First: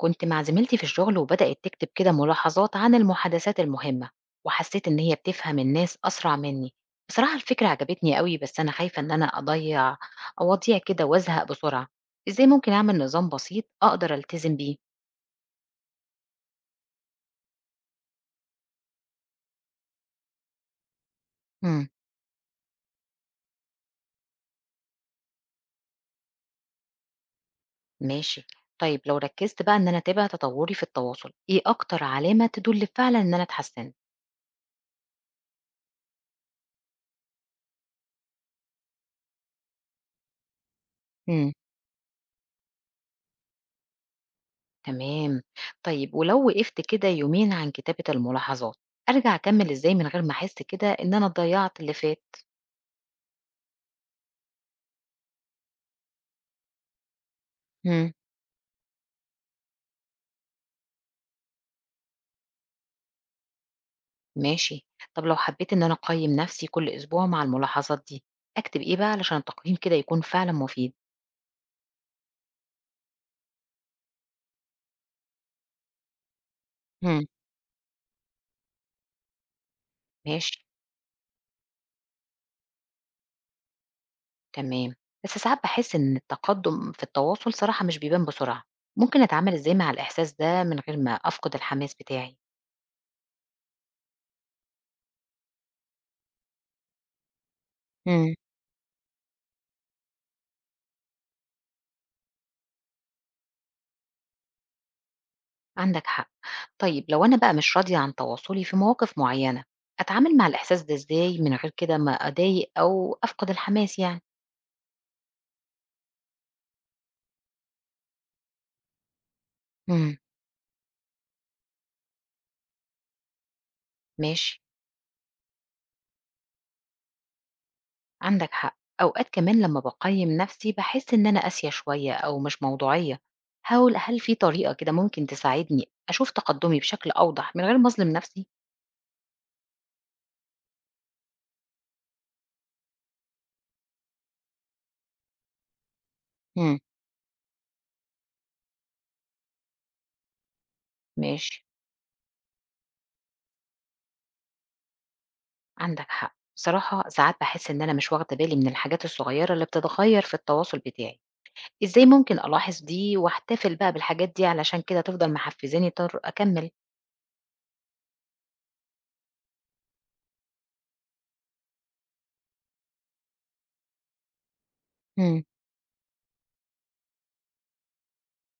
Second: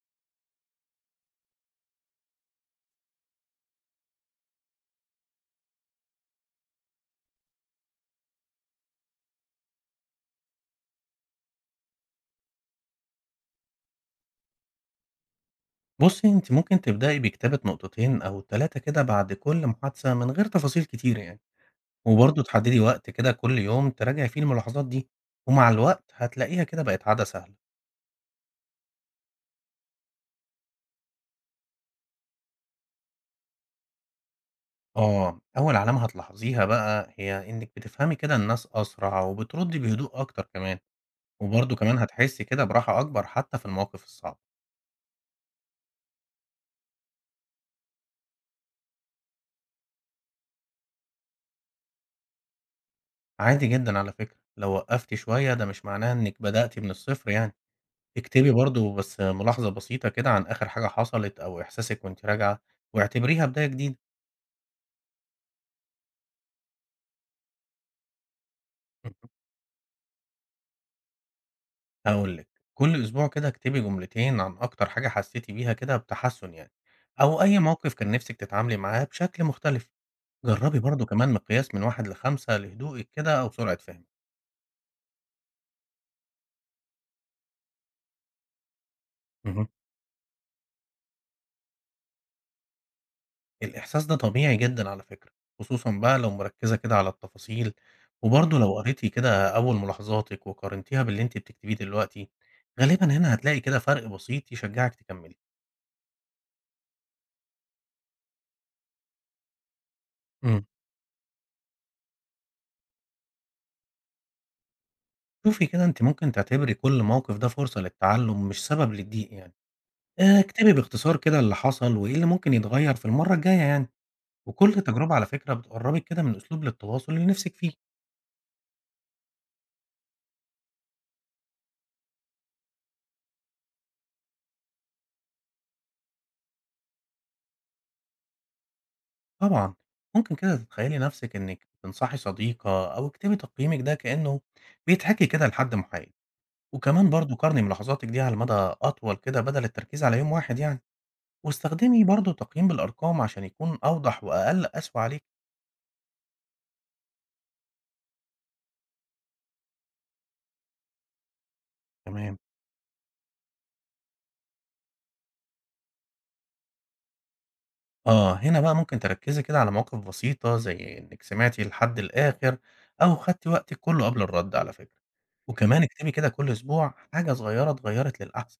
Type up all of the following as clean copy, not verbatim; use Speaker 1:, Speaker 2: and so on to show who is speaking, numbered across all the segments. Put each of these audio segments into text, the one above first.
Speaker 1: كنت مع زميلتي في الشغل وبدأت تكتب كده ملاحظات عن المحادثات المهمة، وحسيت إن هي بتفهم الناس أسرع مني. بصراحة الفكرة عجبتني قوي، بس أنا خايفة إن أنا أضيع كده وأزهق بسرعة. إزاي ممكن أعمل نظام بسيط أقدر ألتزم بيه؟
Speaker 2: بُصّي، أنتِ ممكن تبدئي بكتابة نقطتين أو 3 كده بعد كل محادثة من غير تفاصيل كتير يعني،
Speaker 1: مم.
Speaker 2: وبرضه تحددي وقت كده كل يوم تراجعي فيه الملاحظات دي، ومع الوقت هتلاقيها كده بقت عادة سهلة.
Speaker 1: ماشي. طيب لو ركزت بقى إن أنا أتابع تطوري في التواصل، إيه أكتر علامة تدل فعلا إن أنا اتحسنت؟
Speaker 2: آه، أول علامة هتلاحظيها بقى هي إنِّك بتفهمي كده الناس أسرع وبتردي بهدوء أكتر كمان،
Speaker 1: مم.
Speaker 2: وبرضه كمان هتحسي كده براحة أكبر حتى في المواقف الصعبة.
Speaker 1: تمام. طيب ولو وقفت كده يومين عن كتابة الملاحظات، أرجع أكمل إزاي من غير ما أحس كده إن أنا ضيعت اللي فات؟
Speaker 2: عادي جدًا على فكرة، لو وقفتِ شوية ده مش معناه إنِّك بدأتِ من الصفر يعني.
Speaker 1: إمم،
Speaker 2: اكتبي برضه بس ملاحظة بسيطة كده عن آخر حاجة حصلت أو إحساسِك وأنتِ راجعة، واعتبريها بداية جديدة.
Speaker 1: ماشي. طب لو حبيت إن أنا أقيّم نفسي كل أسبوع مع الملاحظات دي، أكتب إيه بقى
Speaker 2: اهم.
Speaker 1: علشان التقييم كده يكون فعلًا مفيد؟
Speaker 2: هاقول لِك، كل أسبوع كده اكتبي جملتين عن أكتر حاجة حسيتِ بيها كده بتحسُّن يعني،
Speaker 1: إمم.
Speaker 2: أو أي موقف كان نِفْسِك تتعاملي معاه بشكل مختلف.
Speaker 1: ماشي،
Speaker 2: جرّبي برضه كمان مقياس من 1 ل5 لهدوئِك كده أو سرعة فهمِك.
Speaker 1: تمام. بس ساعات باحس إن التقدُّم في التواصل صراحة مش بيبان بسرعة، ممكن أتعامل
Speaker 2: اهم.
Speaker 1: إزاي مع الإحساس ده من غير ما أفقد الحماس بتاعي؟
Speaker 2: الإحساس ده طبيعي جدًا على فكرة، خصوصًا بقى لو مركّزة كده على التفاصيل،
Speaker 1: إمم.
Speaker 2: وبرضه لو قريتِ كده أول ملاحظاتِك وقارنتيها باللي أنتِ بتكتبيه دلوقتي، غالبًا هنا هتلاقي كده فرق بسيط يشجعِك تكمّلي.
Speaker 1: عندك حق. طيب لو أنا بقى مش راضية عن تواصلي في مواقف معيّنة، أتعامل مع
Speaker 2: إمم.
Speaker 1: الإحساس ده إزاي من غير كده ما أضايق أو أفقد الحماس يعني؟
Speaker 2: شوفي كده أنتِ ممكن تعتبري كل موقف ده فرصة للتعلُّم مش سبب للضيق يعني،
Speaker 1: إمم.
Speaker 2: اكتبي باختصار كده اللي حصل وإيه اللي ممكن يتغيّر في المرّة الجاية يعني،
Speaker 1: ماشي.
Speaker 2: وكل تجربة على فكرة بتقرّبِك كده من أسلوب للتواصل اللي نِفْسِك فيه.
Speaker 1: عندك حق. أوقات كمان لما بقيم نفسي بحس إن أنا قاسية شوية أو مش موضوعية، هقول هل في طريقة كده ممكن تساعدني أشوف تقدمي بشكل أوضح من غير ما أظلم نفسي؟
Speaker 2: طبعًا، ممكن كده تتخيّلي نَفْسِك إنِّك بتنصحي صديقة أو اكتبي تقييمِك ده كإنه بيتحكي كده لحد محايد،
Speaker 1: مم.
Speaker 2: وكمان برضه قارني ملاحظاتِك دي على مدى أطول كده بدل التركيز على يوم واحد يعني،
Speaker 1: ماشي.
Speaker 2: واستخدمي برضه التقييم بالأرقام عشان يكون أوضح وأقل قسوة عليكِ.
Speaker 1: عندك حق. بصراحة ساعات بحس إن أنا مش واخدة بالي من الحاجات الصغيرة اللي بتتغير في التواصل بتاعي، إزاي
Speaker 2: تمام.
Speaker 1: ممكن ألاحظ دي وأحتفل بقى بالحاجات دي علشان كده تفضل محفزاني طر أكمل؟
Speaker 2: آه، هنا بقى ممكن تركّزي كده على مواقف بسيطة زي إنِّك سمعتِ لحد الآخر أو خدتِ وقتِك كُلّه قبل الرَد على فكرة،
Speaker 1: مم.
Speaker 2: وكمان اكتبي كده كل أسبوع حاجة صغيرة اتغيّرت للأحسن،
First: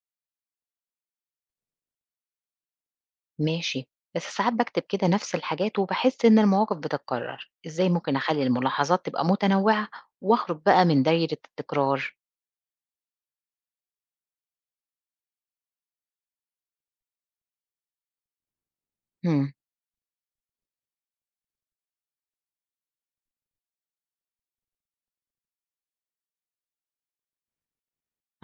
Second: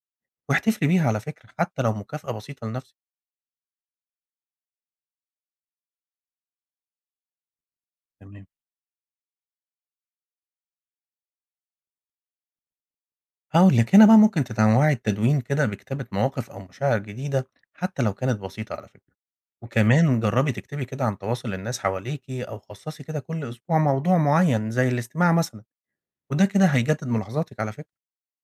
Speaker 2: واحتفلي بيها على فكرة حتى لو مكافأة بسيطة لنَفْسِك.
Speaker 1: ماشي. بس ساعات بكتب كده نفس الحاجات وبحس إن المواقف بتتكرر، إزاي ممكن أخلي
Speaker 2: تمام.
Speaker 1: الملاحظات تبقى متنوعة وأخرج بقى من دايرة التكرار؟
Speaker 2: هاقول لِك، هنا بقى ممكن تنوّعي التدوين كده بكتابة مواقف أو مشاعر جديدة حتى لو كانت بسيطة على فكرة،
Speaker 1: هم.
Speaker 2: وكمان جرّبي تكتبي كده عن تواصل الناس حواليكِ أو خصّصي كده كل أسبوع موضوع معيّن زي الاستماع مثلًا، وده كده هيجدد ملاحظاتِك على فكرة.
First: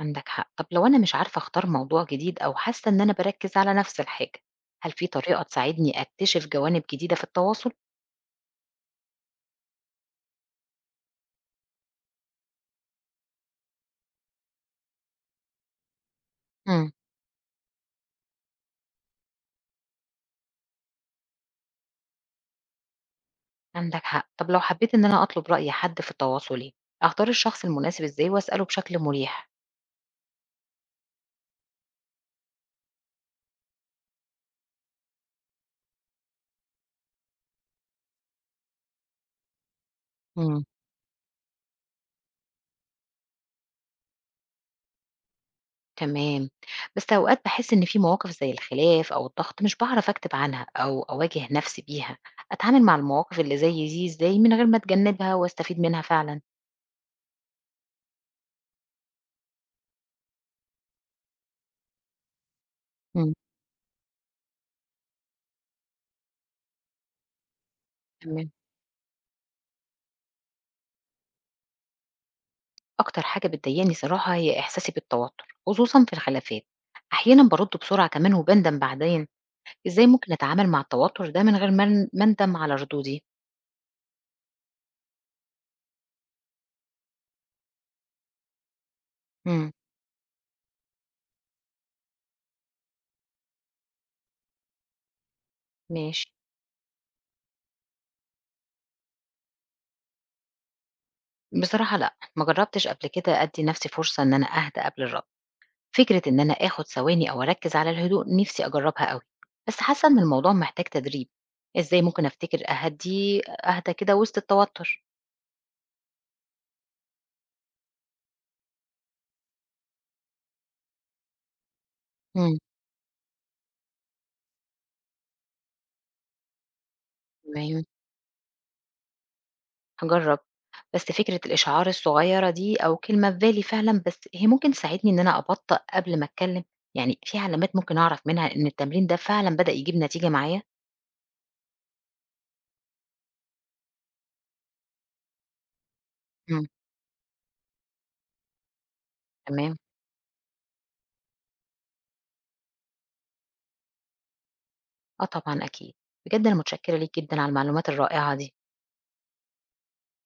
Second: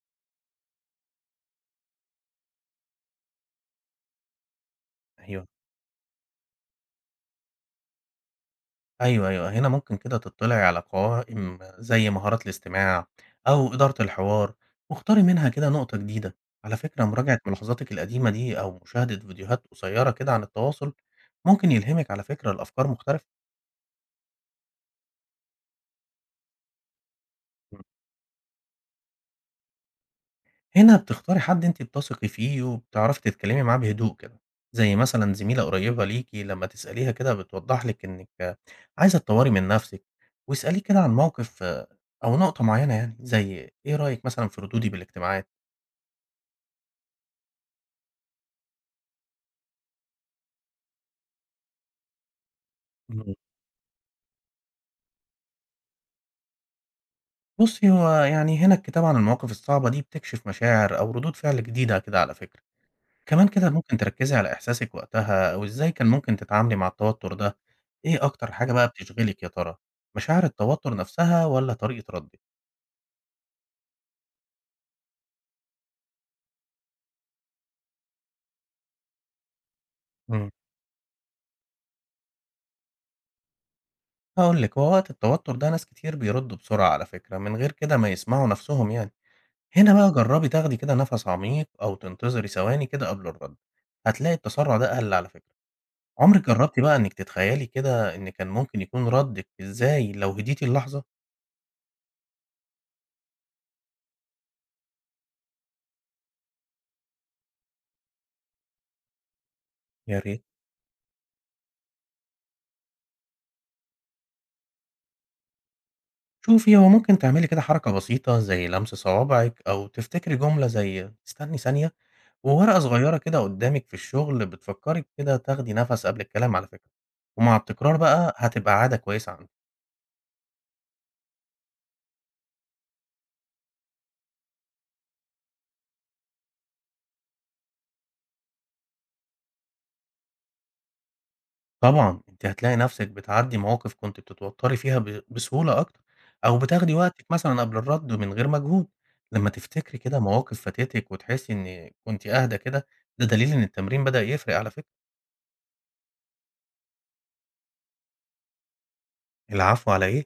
Speaker 1: عندك حق. طب لو أنا مش عارفة أختار موضوع جديد أو حاسة إن أنا بركز على نفس الحاجة، هل في طريقة
Speaker 2: أيوه،
Speaker 1: تساعدني أكتشف جوانب جديدة في التواصل؟
Speaker 2: أيوه، أيوه، هنا ممكن كده تطّلعي على قوائم زي مهارات الاستماع أو إدارة الحوار، واختاري منها كده نقطة جديدة. على
Speaker 1: هم.
Speaker 2: فكرة مراجعة ملاحظاتِك القديمة دي أو مشاهدة فيديوهات قصيّرة كده عن التواصل، ممكن يلهمِك على فكرة لأفكار مختلفة.
Speaker 1: عندك حق. طب لو حبيت إن أنا أطلب رأي حد في تواصلي، أختار الشخص المناسب إزاي وأسأله بشكل مريح؟
Speaker 2: هنا بتختاري حد أنتِ بتثقي فيه وبتعرفي تتكلمي معاه بهدوء كده، زي مثلًا زميلة قريبة ليكِ لمّا تسأليها كده بتوضح لِك إنِّك عايزة تطوّري من نفسِك،
Speaker 1: مم.
Speaker 2: واسأليه كده عن موقف آه، أو نقطة معيّنة يعني، زي إيه رأيِك مثلًا في ردودي بالاجتماعات؟
Speaker 1: تمام، بس أوقات باحس إن في مواقف زي الخلاف أو الضغط مش باعرف أكتب عنها أو أواجه نفسي بيها، أتعامل مع
Speaker 2: إمم.
Speaker 1: المواقف اللي زي دي إزاي من غير ما أتجنبها وأستفيد منها فعلًا؟
Speaker 2: بُصّي، هو يعني هنا الكتابة عن المواقف الصعبة دي بتكشف مشاعر أو ردود فعل جديدة كده على فكرة،
Speaker 1: مم،
Speaker 2: كمان كده ممكن تركّزي على إحساسِك وقتها أو إزاي كان ممكن تتعاملي مع التوتر ده، إيه
Speaker 1: تمام.
Speaker 2: أكتر حاجة بقى بتشغلِك يا ترى؟ مشاعر التوتر نفسها والّا طريقة ردِّك؟
Speaker 1: أكتر حاجة بتضايقني صراحة هي إحساسي بالتوتر خصوصًا في الخلافات، أحيانًا برد بسرعة كمان وبندم بعدين، إزاي ممكن
Speaker 2: إمم.
Speaker 1: أتعامل مع التوتر ده من غير ما ما أندم على ردودي؟
Speaker 2: هاقول لِك، هو وقت التوتر ده ناس كتير بيردّوا بسرعة على فكرة، من غير كده ما يسمعوا نَفْسهم يعني.
Speaker 1: مم،
Speaker 2: هنا بقى جرّبي تاخدي كده نَفَس عميق أو تنتظري ثواني كده قبل الرَد، هتلاقي التسرُّع ده قَل على فكرة.
Speaker 1: ماشي.
Speaker 2: عُمرِك جرّبتِ بقى إنِّك تتخيّلي كده إن كان ممكن يكون ردِّك إزاي لو هديتِ اللحظة؟
Speaker 1: بصراحة لأ، ما جربتش قبل كده أدي نفسي فرصة إن أنا أهدى قبل الرد. فكرة إن أنا آخد ثواني أو أركز على الهدوء نفسي أجربها أوي، بس حاسة
Speaker 2: يا
Speaker 1: إن
Speaker 2: ريت.
Speaker 1: الموضوع محتاج تدريب، إزاي ممكن أفتكر أهدى كده وسط التوتر؟
Speaker 2: شوفي، هو ممكن تعملي كده حركة بسيطة زي لمس صوابعِك أو تفتكري جملة زي "استني ثانية."
Speaker 1: إمم،
Speaker 2: وورقة صغيرة كده قدامِك في الشغل بتفكّرِك كده تاخدي نَفَس قبل الكلام على فكرة، ومع
Speaker 1: تمام،
Speaker 2: التكرار بقى هتبقى عادة كويسة عندِك.
Speaker 1: هاجرب، بس فكرة الإشعار الصغيرة دي أو كلمة في بالي فعلًا بس هي ممكن تساعدني إن أنا أبطأ قبل ما أتكلم؟ يعني في علامات ممكن أعرف منها إن التمرين ده فعلًا بدأ يجيب نتيجة معايا؟
Speaker 2: طبعًا أنتِ هتلاقي نَفْسِك بتعدّي مواقف كنتِ بتتوتّري فيها ب بسهولة أكتر، أو
Speaker 1: إمم،
Speaker 2: بتاخدي وقتِك مثلًا قبل الرَد من غير مجهود. لمّا
Speaker 1: تمام،
Speaker 2: تفتكري كده مواقف فاتتِك وتحسّي إن كنتِ أهدى كده، ده دليل إن التمرين بدأ يفرق على فكرة.
Speaker 1: آه طبعًا أكيد، بجد أنا متشكرة ليك جدًا على المعلومات الرائعة دي.
Speaker 2: العفو على إيه؟